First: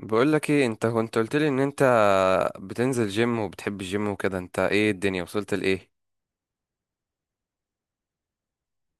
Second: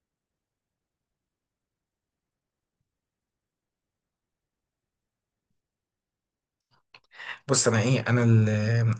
بقول لك ايه، انت كنت قلت لي ان انت بتنزل جيم وبتحب الجيم وكده. انت ايه؟ الدنيا وصلت لايه؟ بص انا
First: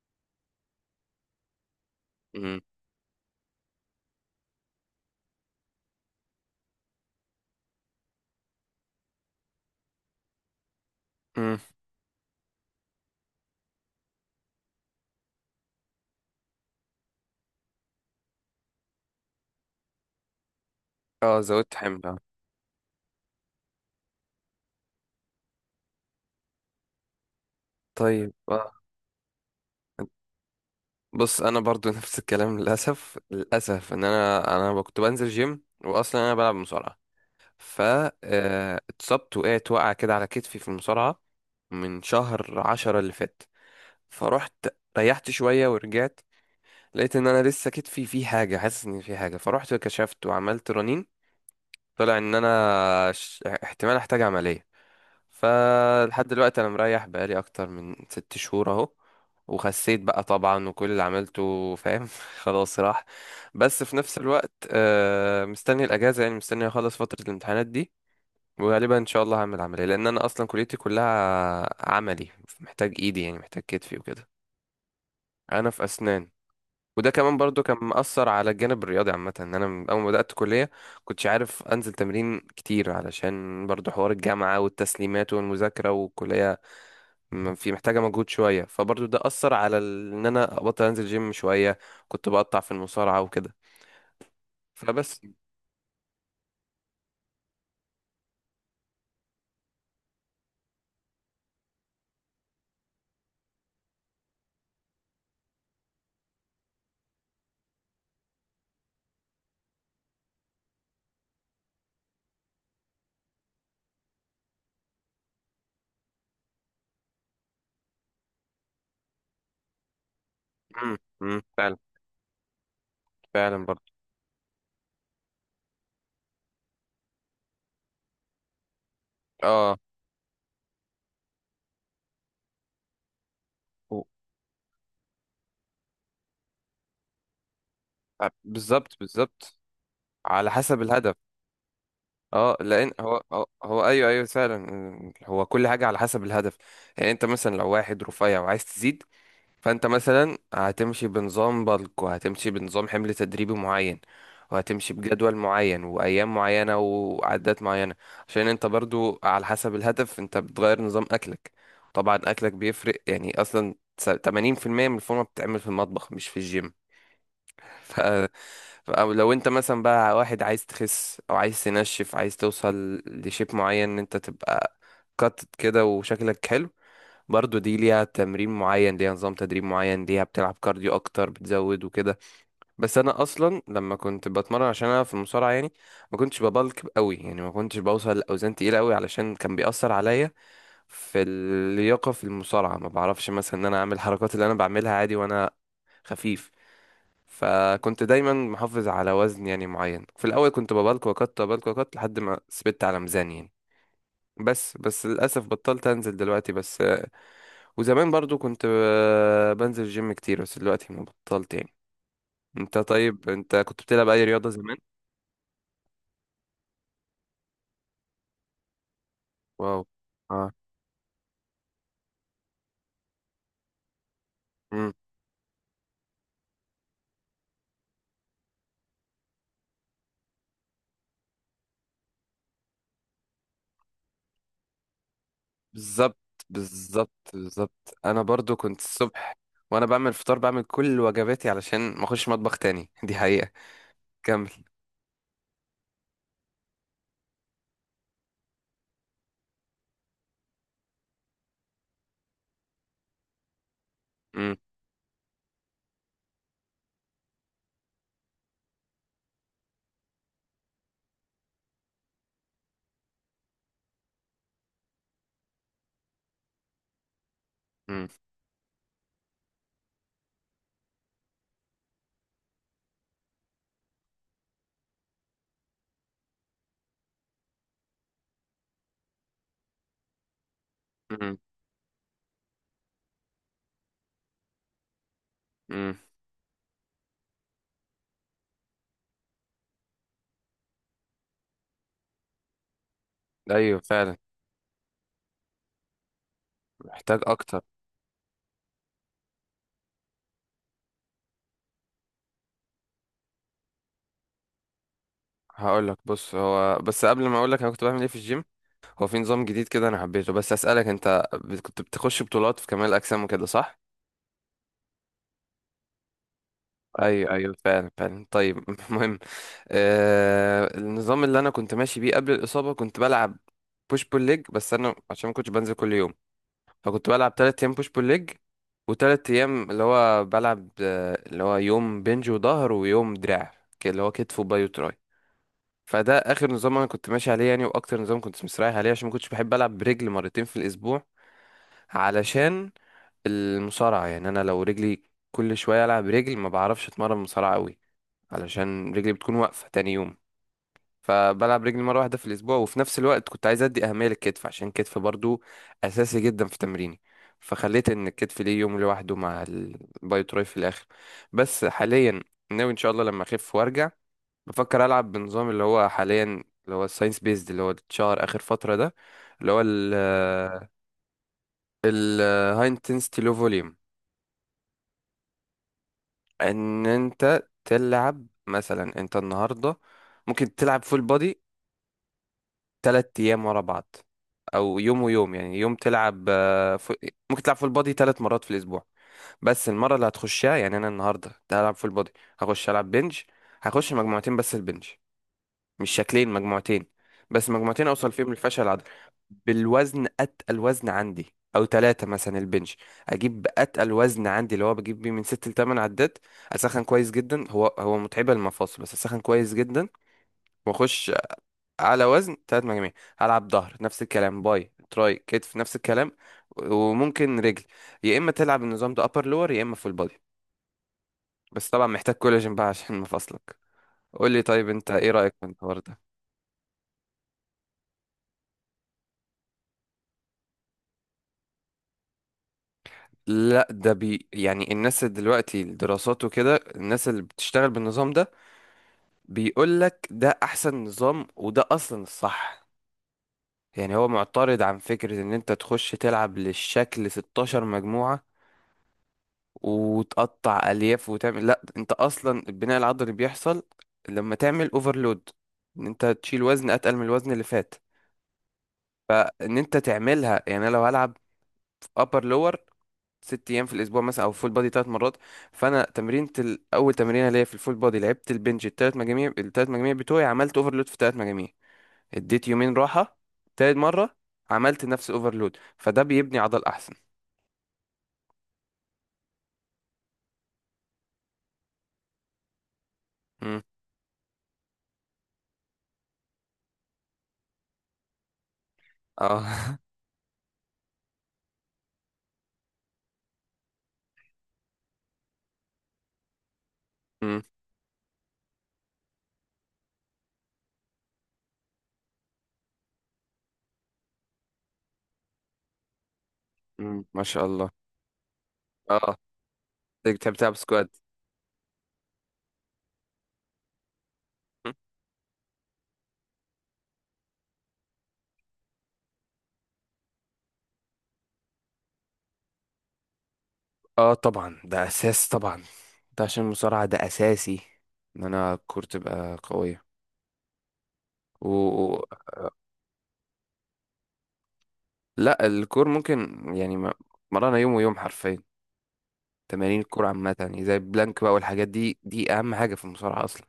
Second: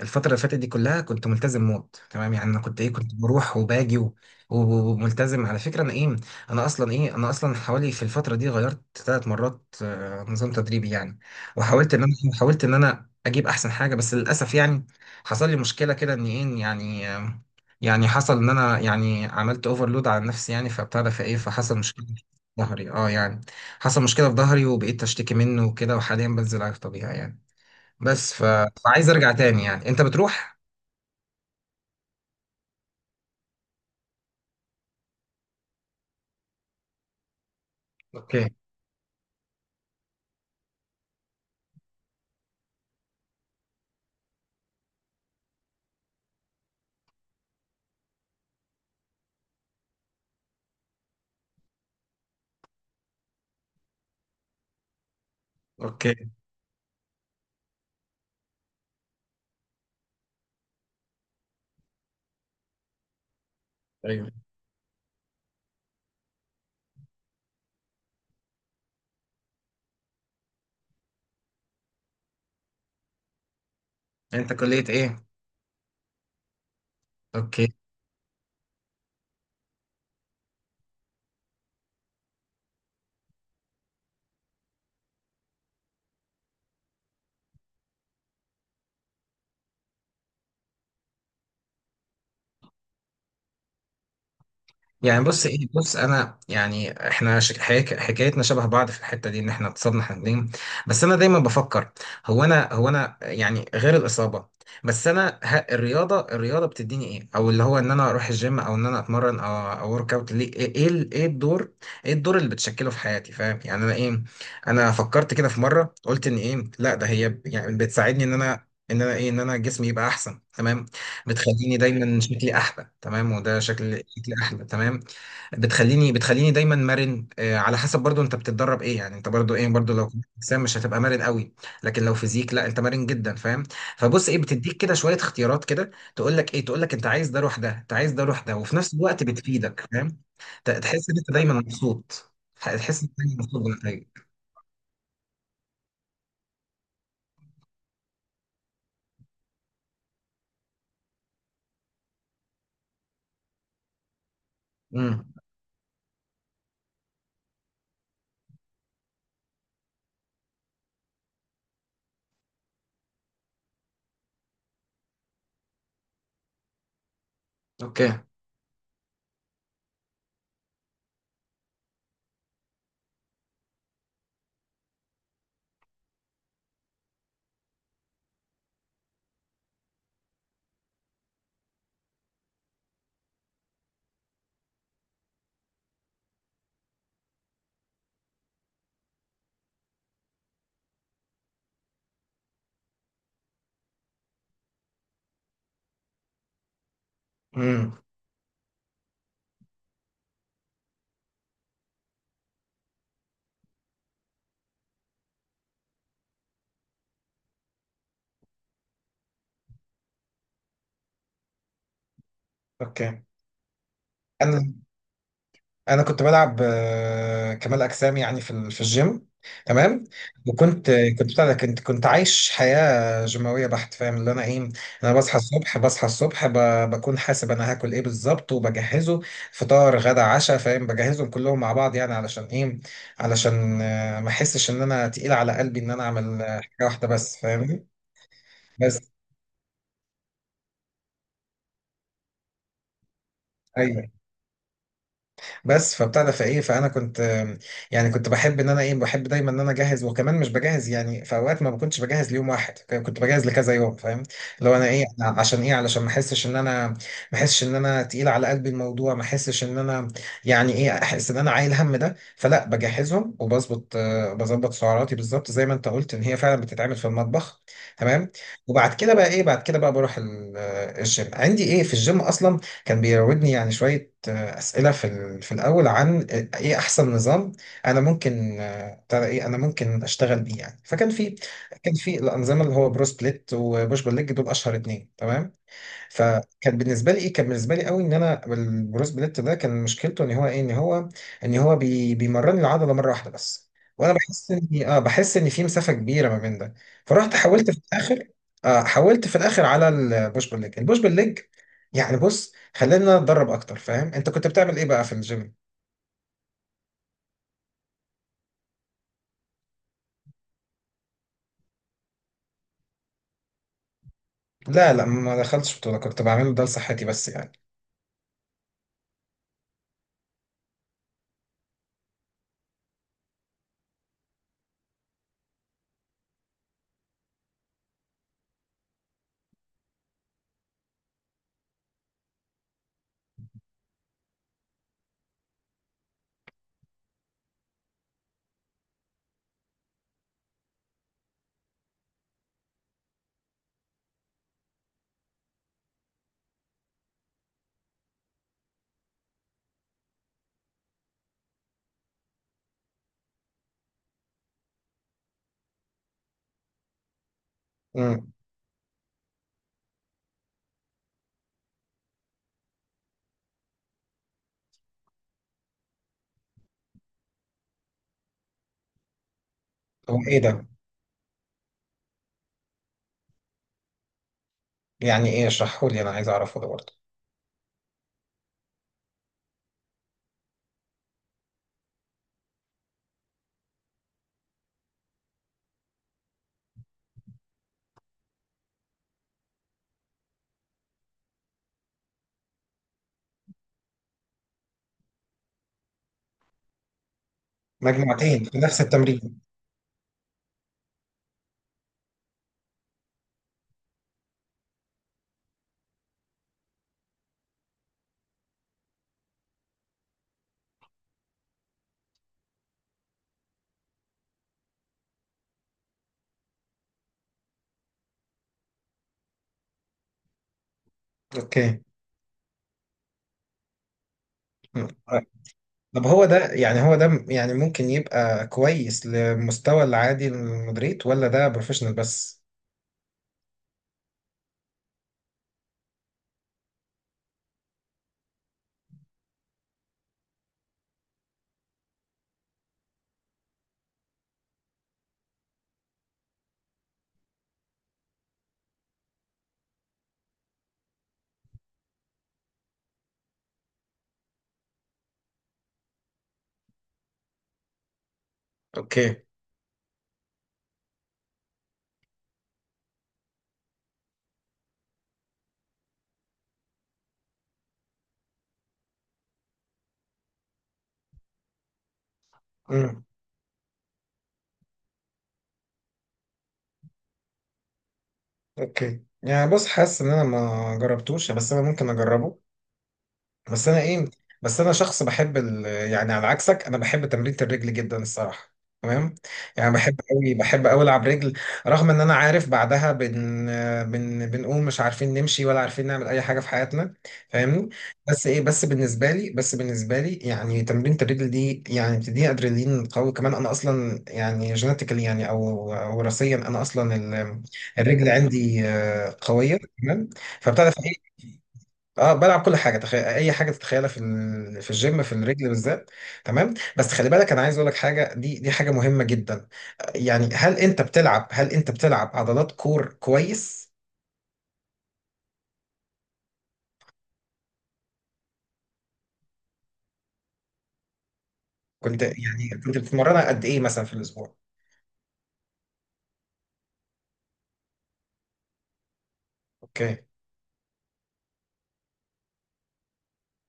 الفتره اللي فاتت دي كلها كنت ملتزم موت، تمام. يعني مم. انا كنت بروح وباجي وملتزم، على فكره. انا ايه انا اصلا ايه انا اصلا حوالي في الفتره دي غيرت 3 مرات نظام تدريبي يعني. امم. وحاولت ان انا إيه، حاولت ان انا اجيب احسن حاجه، بس للاسف يعني حصل لي مشكله كده، ان ايه يعني آه، يعني حصل ان انا يعني عملت اوفرلود على نفسي يعني، فبتاع ده فايه اه، زودت فحصل حمل مشكله آه. في ظهري. اه يعني حصل مشكله في ظهري وبقيت اشتكي منه وكده. وحاليا بنزل على الطبيعي يعني، طيب بس آه. فعايز ارجع تاني يعني. انت بتروح؟ بص انا برضو نفس الكلام. للاسف للاسف ان انا كنت بنزل جيم، واصلا انا بلعب مصارعه. ف اوكي. آه، اتصبت، وقعت وقعه كده على كتفي في المصارعه من شهر 10 اللي فات. فروحت ريحت شويه ورجعت، لقيت ان انا لسه كتفي فيه حاجه، حاسس ان فيه حاجه. فروحت كشفت وعملت رنين، طلع ان انا احتمال احتاج عملية. فلحد اوكي. دلوقتي انا مريح بقالي اكتر من 6 شهور اهو. وخسيت بقى طبعا، وكل اللي عملته فاهم خلاص راح. بس في نفس ايوه. الوقت مستني الاجازة، يعني مستني اخلص فترة الامتحانات دي. وغالبا ان شاء الله هعمل عملية، لان انا اصلا كليتي كلها عملي، محتاج ايدي يعني محتاج كتفي وكده. انت كلية ايه؟ انا في اسنان. وده كمان برضو اوكي. كان مأثر على الجانب الرياضي عامة، ان انا من اول ما بدأت كلية كنتش عارف انزل تمرين كتير علشان برضو حوار الجامعة والتسليمات والمذاكرة، والكلية في محتاجة مجهود شوية. فبرضو ده أثر على ان انا ابطل انزل جيم شوية، كنت بقطع في المصارعة وكده. فبس. يعني بص، ايه بص انا يعني احنا حكايتنا شبه بعض في الحته دي، ان احنا اتصابنا احنا الاثنين. بس انا دايما بفكر، هو انا يعني غير الاصابه. الرياضه، بتديني ايه؟ او اللي هو ان انا اروح الجيم، او ان انا اتمرن، او ورك اوت، ليه؟ إيه الدور، ايه الدور اللي بتشكله في حياتي؟ فاهم؟ يعني انا فكرت كده في مره، قلت ان ايه، لا، ده هي يعني بتساعدني ان انا، ان انا ايه ان انا جسمي يبقى احسن، تمام. امم امم. فعلا. بتخليني دايما شكلي احلى، تمام، وده فعلا برضو. شكلي احلى، تمام. بتخليني دايما مرن، على حسب برضو انت بتتدرب ايه يعني. انت برضو ايه، اه. برضو لو كنت اجسام مش هتبقى مرن قوي، لكن لو فيزيك لا، انت مرن جدا. فاهم؟ و- فبص، ايه، بتديك كده شويه اختيارات، كده تقول لك ايه، تقول لك انت عايز ده روح ده، انت عايز ده روح ده، وفي نفس بالظبط الوقت بالظبط، بتفيدك. فاهم؟ على حسب تحس الهدف. ان انت دايما مبسوط. اه، لان تحس ان انت هو دايما هو مبسوط هو ايوه ايوه بنتائجك. فعلا. هو كل حاجه على حسب الهدف. يعني انت مثلا لو واحد رفيع وعايز تزيد، فانت مثلا هتمشي بنظام بالك، وهتمشي بنظام حمل تدريبي معين، وهتمشي امم. بجدول معين وايام معينه وعدات معينه. عشان انت برضو على حسب الهدف انت بتغير نظام اكلك. طبعا اكلك بيفرق، يعني اصلا 80% من الفورمه بتتعمل في المطبخ مش في الجيم. ف... اوكي. او لو انت مثلا بقى واحد عايز تخس او عايز تنشف، عايز توصل لشيب معين ان انت تبقى قطت كده وشكلك حلو، برضو دي ليها تمرين معين، ليها نظام تدريب معين، ليها بتلعب كارديو اكتر بتزود وكده. بس انا اصلا لما كنت بتمرن عشان انا في المصارعه يعني ما كنتش ببلك قوي، يعني ما كنتش بوصل لاوزان تقيله قوي، علشان كان بيأثر عليا في اللياقه في المصارعه. ما بعرفش مثلا ان انا اعمل الحركات اللي انا بعملها عادي وانا خفيف. امم. فكنت دايما محافظ على وزن يعني معين، في الاول كنت ببلك وقت ببلك وقت لحد ما ثبت على ميزان يعني. بس بس للاسف بطلت انزل دلوقتي بس. وزمان برضو كنت بنزل جيم كتير، بس دلوقتي ما بطلت يعني. انت اوكي. طيب، انت كنت بتلعب اي رياضة انا، زمان؟ انا كنت بلعب كمال اجسام يعني في في الجيم، واو. تمام. اه. وكنت بتاع ده كنت عايش حياه جيماويه بحت. فاهم اللي انا ايه؟ امم. انا بصحى الصبح، بصحى الصبح بكون حاسب انا هاكل ايه بالظبط، وبجهزه. فطار، غدا، عشاء. فاهم؟ بجهزهم كلهم مع بعض، يعني علشان ايه؟ علشان ما احسش ان انا تقيل على قلبي، ان انا اعمل بالظبط حاجه واحده بالظبط بس. فاهمني؟ بالظبط. انا برضو كنت بس، الصبح، وانا بعمل فطار بعمل كل وجباتي علشان ما اخش مطبخ تاني دي حقيقة. ايوه، كمل. بس فبتاع ده فايه فانا كنت يعني كنت بحب ان انا ايه، بحب دايما ان انا اجهز، وكمان مش بجهز يعني، في اوقات ما كنتش بجهز ليوم واحد، كنت بجهز لكذا يوم. فاهم؟ امم لو انا ايه، أنا عشان ايه، علشان ما احسش ان انا، ما احسش ان انا تقيل على قلبي الموضوع، ما احسش ان انا، يعني ايه، احس ان انا عايل هم ده، فلا بجهزهم وبظبط بظبط سعراتي بالظبط، زي ما انت قلت ان هي فعلا بتتعمل في المطبخ، امم تمام. وبعد كده بقى ايه، بعد كده بقى بروح الجيم. عندي ايه، في الجيم اصلا كان بيراودني يعني شويه أسئلة في في الأول، عن إيه أحسن نظام أنا ممكن ترى إيه أنا ممكن أشتغل بيه يعني. فكان في، امم كان في الأنظمة اللي هو برو سبليت، وبوش بول ليج، دول أشهر 2، تمام. امم. فكان بالنسبه لي ايه، كان بالنسبه لي قوي، ان انا البروس بليت ده كان مشكلته ان هو ايه، ان هو، ان هو بيمرني العضله مره واحده بس، ايوه وانا فعلا. بحس اني اه، بحس ان في مسافه كبيره ما بين ده. محتاج فرحت اكتر. حاولت في الاخر، آه، حاولت في الاخر على البوش بول ليج. البوش بول ليج. يعني بص، خلينا نتدرب اكتر. فاهم؟ انت كنت بتعمل ايه بقى في الجيم؟ هقول لك. بص، هو بس قبل ما اقول لك انا كنت بعمل ايه في الجيم، هو في نظام جديد كده انا حبيته، بس اسالك انت كنت بتخش بطولات في كمال الاجسام وكده صح؟ لا لا، ما دخلتش بطوله، كنت بعمله ده لصحتي بس ايوه يعني. ايوه فعلا فعلا. طيب المهم، النظام اللي انا كنت ماشي بيه قبل الاصابه كنت بلعب بوش بول ليج. بس انا عشان ما كنتش بنزل كل يوم، فكنت بلعب 3 ايام بوش بول ليج، وتلات ايام اللي هو بلعب اللي هو يوم بنج وظهر، ويوم دراع، اللي هو كتف وباي وتراي. فده اخر نظام انا كنت ماشي عليه يعني، واكتر نظام كنت مستريح عليه، عشان ما كنتش بحب العب برجل مرتين في الاسبوع. علشان المصارعه يعني، انا لو رجلي كل شويه العب رجل ما بعرفش اتمرن مصارعه قوي، علشان رجلي بتكون واقفة تاني يوم. فبلعب رجلي مرة واحدة في الأسبوع، وفي نفس الوقت كنت عايز أدي أهمية للكتف، عشان الكتف برضو أساسي جدا في تمريني. فخليت إن امم. الكتف ليه يوم لوحده مع الباي تراي في الآخر. بس حاليا ناوي إن شاء الله لما أخف وأرجع بفكر ألعب بنظام اللي هو حاليا، اللي هو الساينس بيزد، اللي هو اتشهر آخر فترة ده، اللي هو هو ايه ال ده؟ ال هاي انتنسيتي لو فوليوم. يعني ايه؟ اشرحه لي، انا عايز اعرفه ده ان برضه. انت تلعب، مثلا انت النهارده ممكن تلعب فول بودي 3 أيام ورا بعض، أو يوم ويوم، يعني يوم تلعب ممكن تلعب فول بودي 3 مرات في الأسبوع. بس المرة اللي هتخشها، يعني أنا النهاردة هلعب فول بودي، هخش ألعب بنج، هخش مجموعتين بس البنج، مش شكلين مجموعتين، بس مجموعتين أوصل فيهم مجموعتين في للفشل نفس العضلي التمرين؟ بالوزن، أتقل وزن عندي. أو تلاتة مثلا البنج، أجيب أتقل وزن عندي اللي هو بجيب بيه من ست لتمن عدات. أسخن كويس جدا، هو هو متعبة المفاصل بس أسخن كويس جدا وأخش على وزن 3 مجاميع. هلعب ظهر نفس الكلام، باي تراي كتف نفس الكلام، وممكن رجل. يا اما تلعب النظام ده ابر لور، يا اما فول بودي. بس اوكي. طبعا محتاج كولاجين بقى عشان مفاصلك. قول لي طيب، مم. انت ايه رايك في الحوار ده؟ طب هو ده يعني، هو ده يعني ممكن يبقى كويس لمستوى العادي للمدريد، ولا ده بروفيشنال بس؟ لا ده بي يعني الناس اللي دلوقتي الدراسات وكده، الناس اللي بتشتغل بالنظام ده، بيقول لك ده احسن نظام، وده اصلا الصح. يعني هو معترض عن فكرة ان انت تخش تلعب للشكل 16 مجموعة، وتقطع الياف وتعمل. لا، انت اصلا البناء العضلي بيحصل لما تعمل اوفرلود، ان انت تشيل وزن اتقل من الوزن اللي فات، اوكي. ان انت تعملها. يعني انا لو هلعب ابر لور 6 ايام في الاسبوع مثلا، او فول بادي 3 مرات، فانا تمرينة اول تمرينه ليا في الفول بادي لعبت البنج الثلاث مجاميع، الثلاث مجاميع بتوعي عملت اوفرلود في الثلاث مجاميع. اديت يومين امم. راحه، تالت مره عملت نفس الاوفرلود، فده بيبني عضل احسن. اوكي. يعني بص، حاسس ان انا ما جربتوش، بس انا ممكن اجربه. مم. بس انا ايه، بس انا شخص بحب يعني على عكسك انا بحب تمرين الرجل جدا، الصراحه، تمام. يعني اه بحب قوي العب رجل. رغم ان انا عارف بعدها بن بن بنقوم مش عارفين نمشي، ولا عارفين نعمل اي حاجه في حياتنا. مم. فاهمني؟ بس ايه، بس بالنسبه لي يعني تمرين الرجل دي يعني بتديني ادرينالين قوي. كمان انا اصلا يعني جينيتيكالي يعني، او وراثيا، انا اصلا مم. ما شاء الله. الرجل عندي اه، قويه، تمام. بتحب تلعب فبتعرف، سكواد؟ اه بلعب كل حاجه، تخيل اي حاجه تتخيلها في في الجيم، في الرجل بالذات، تمام. بس خلي بالك، انا عايز اقول لك حاجه، دي حاجه مهمه جدا، يعني هل انت بتلعب عضلات كور كويس؟ اه طبعا، ده اساس طبعا، ده عشان المصارعة ده اساسي، ان انا الكور تبقى قوية. و... و- كنت يعني كنت بتتمرنها قد ايه مثلا في الاسبوع؟ لا، الكور ممكن يعني مرانا يوم ويوم حرفيا. تمارين اوكي. الكور عامة يعني زي البلانك بقى والحاجات دي، دي اهم حاجة في المصارعة اصلا.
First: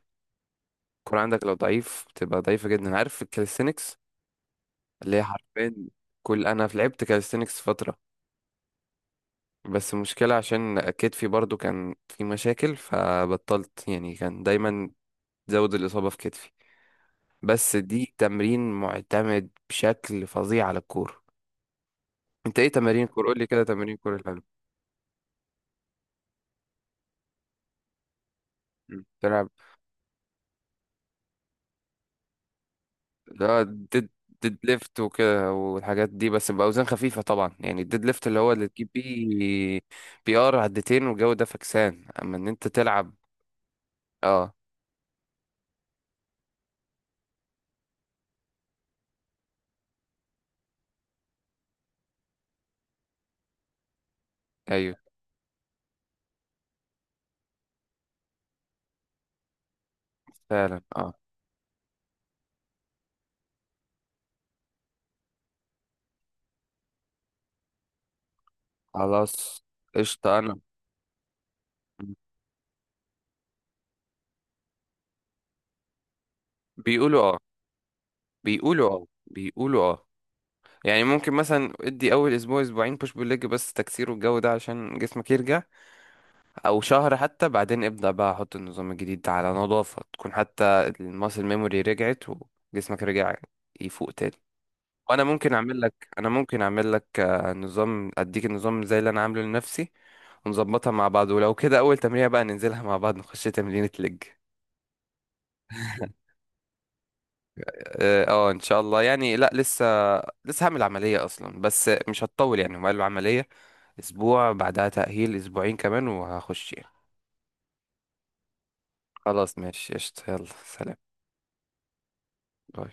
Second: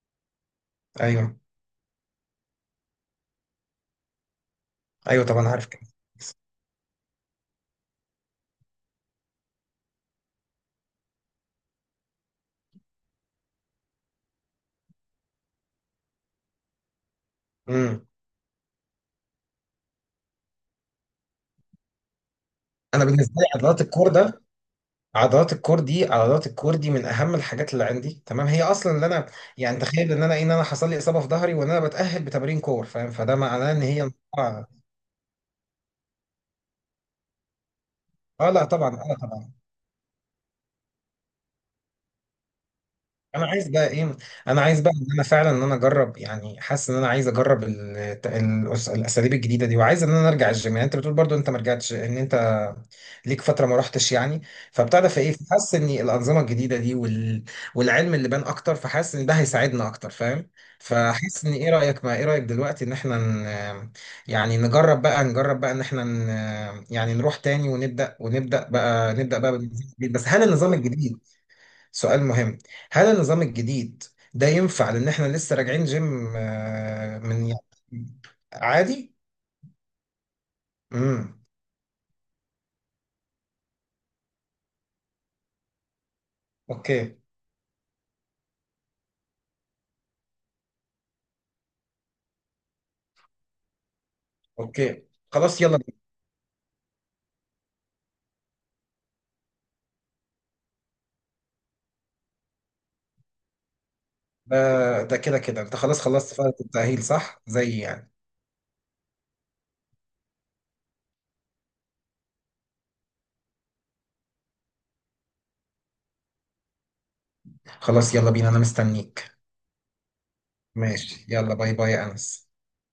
الكور ايوه. عندك لو ضعيف بتبقى ضعيفة جدا. عارف الكاليستينكس اللي هي ايوه طبعا، عارف حرفيا؟ كده. كل انا في لعبت كاليستينكس فترة، بس المشكلة عشان كتفي برضو كان في مشاكل فبطلت يعني، كان دايما زود الإصابة في كتفي، بس امم. دي تمرين معتمد بشكل فظيع على الكورة. انت ايه تمارين انا الكورة؟ بالنسبه قول لي لي كده عضلات تمارين الكور الكورة ده، الحلوة. عضلات الكور دي من اهم الحاجات اللي عندي، تمام. هي اصلا مم. اللي انا تلعب. يعني، تخيل ان انا إيه، ان انا حصل لي اصابه في ظهري، وان انا بتاهل بتمارين كور. فاهم؟ فده لا، معناه ان ديد هي، ديد ليفت وكده والحاجات دي، بس بأوزان خفيفة طبعا. يعني الديد ليفت اللي اه هو لا اللي تجيب طبعا، انا طبعا، بيه PR عدتين والجو ده، فكسان اما ان انت تلعب. انا عايز بقى ايه، اه. انا عايز بقى ان انا فعلا، ان انا اجرب، يعني حاسس ان انا عايز اجرب الاساليب الجديده دي، وعايز ان انا ارجع الجيم، يعني انت بتقول برضو انت ما رجعتش، ان انت ليك فتره ما رحتش يعني. ايوه فبتعرف في ايه، فحاسس ان الانظمه الجديده دي والعلم اللي بان اكتر، فحاسس ان ده هيساعدنا اكتر. فاهم؟ فعلا. اه فحاسس ان ايه رايك، ما ايه رايك دلوقتي، ان احنا ن... يعني نجرب بقى ان احنا يعني نروح تاني ونبدا، ونبدا بقى نبدا بقى خلاص بالنظام الجديد. بس قشطة. هل انا النظام الجديد، سؤال مهم، هل النظام الجديد ده ينفع؟ لان احنا لسه راجعين جيم بيقولوا اه من يعني. بيقولوا اه عادي. بيقولوا اه. يعني ممكن امم. مثلا ادي اول اسبوع اسبوعين بوش بول ليج بس تكسير والجو ده عشان جسمك يرجع، او شهر اوكي. حتى. بعدين ابدأ بقى احط النظام الجديد ده على نظافة، تكون حتى الماسل ميموري رجعت وجسمك رجع يفوق تاني. اوكي. وانا ممكن خلاص يلا اعمل لك بينا. انا ممكن اعمل لك نظام، اديك النظام زي اللي انا عامله لنفسي، ونظبطها مع بعض. ولو كده اول تمرينة بقى ننزلها مع بعض، نخش تمرينة لج. ده ده كده كده انت خلاص خلصت فترة التأهيل، صح؟ زي يعني. اه. ان شاء الله يعني. لا، لسه هعمل عملية اصلا، بس مش هتطول يعني. هم قالوا عملية اسبوع، بعدها تأهيل اسبوعين كمان وهخش يعني. خلاص يلا بينا، انا مستنيك. خلاص ماشي قشطة، يلا سلام. ماشي، يلا، باي باي يا انس. باي.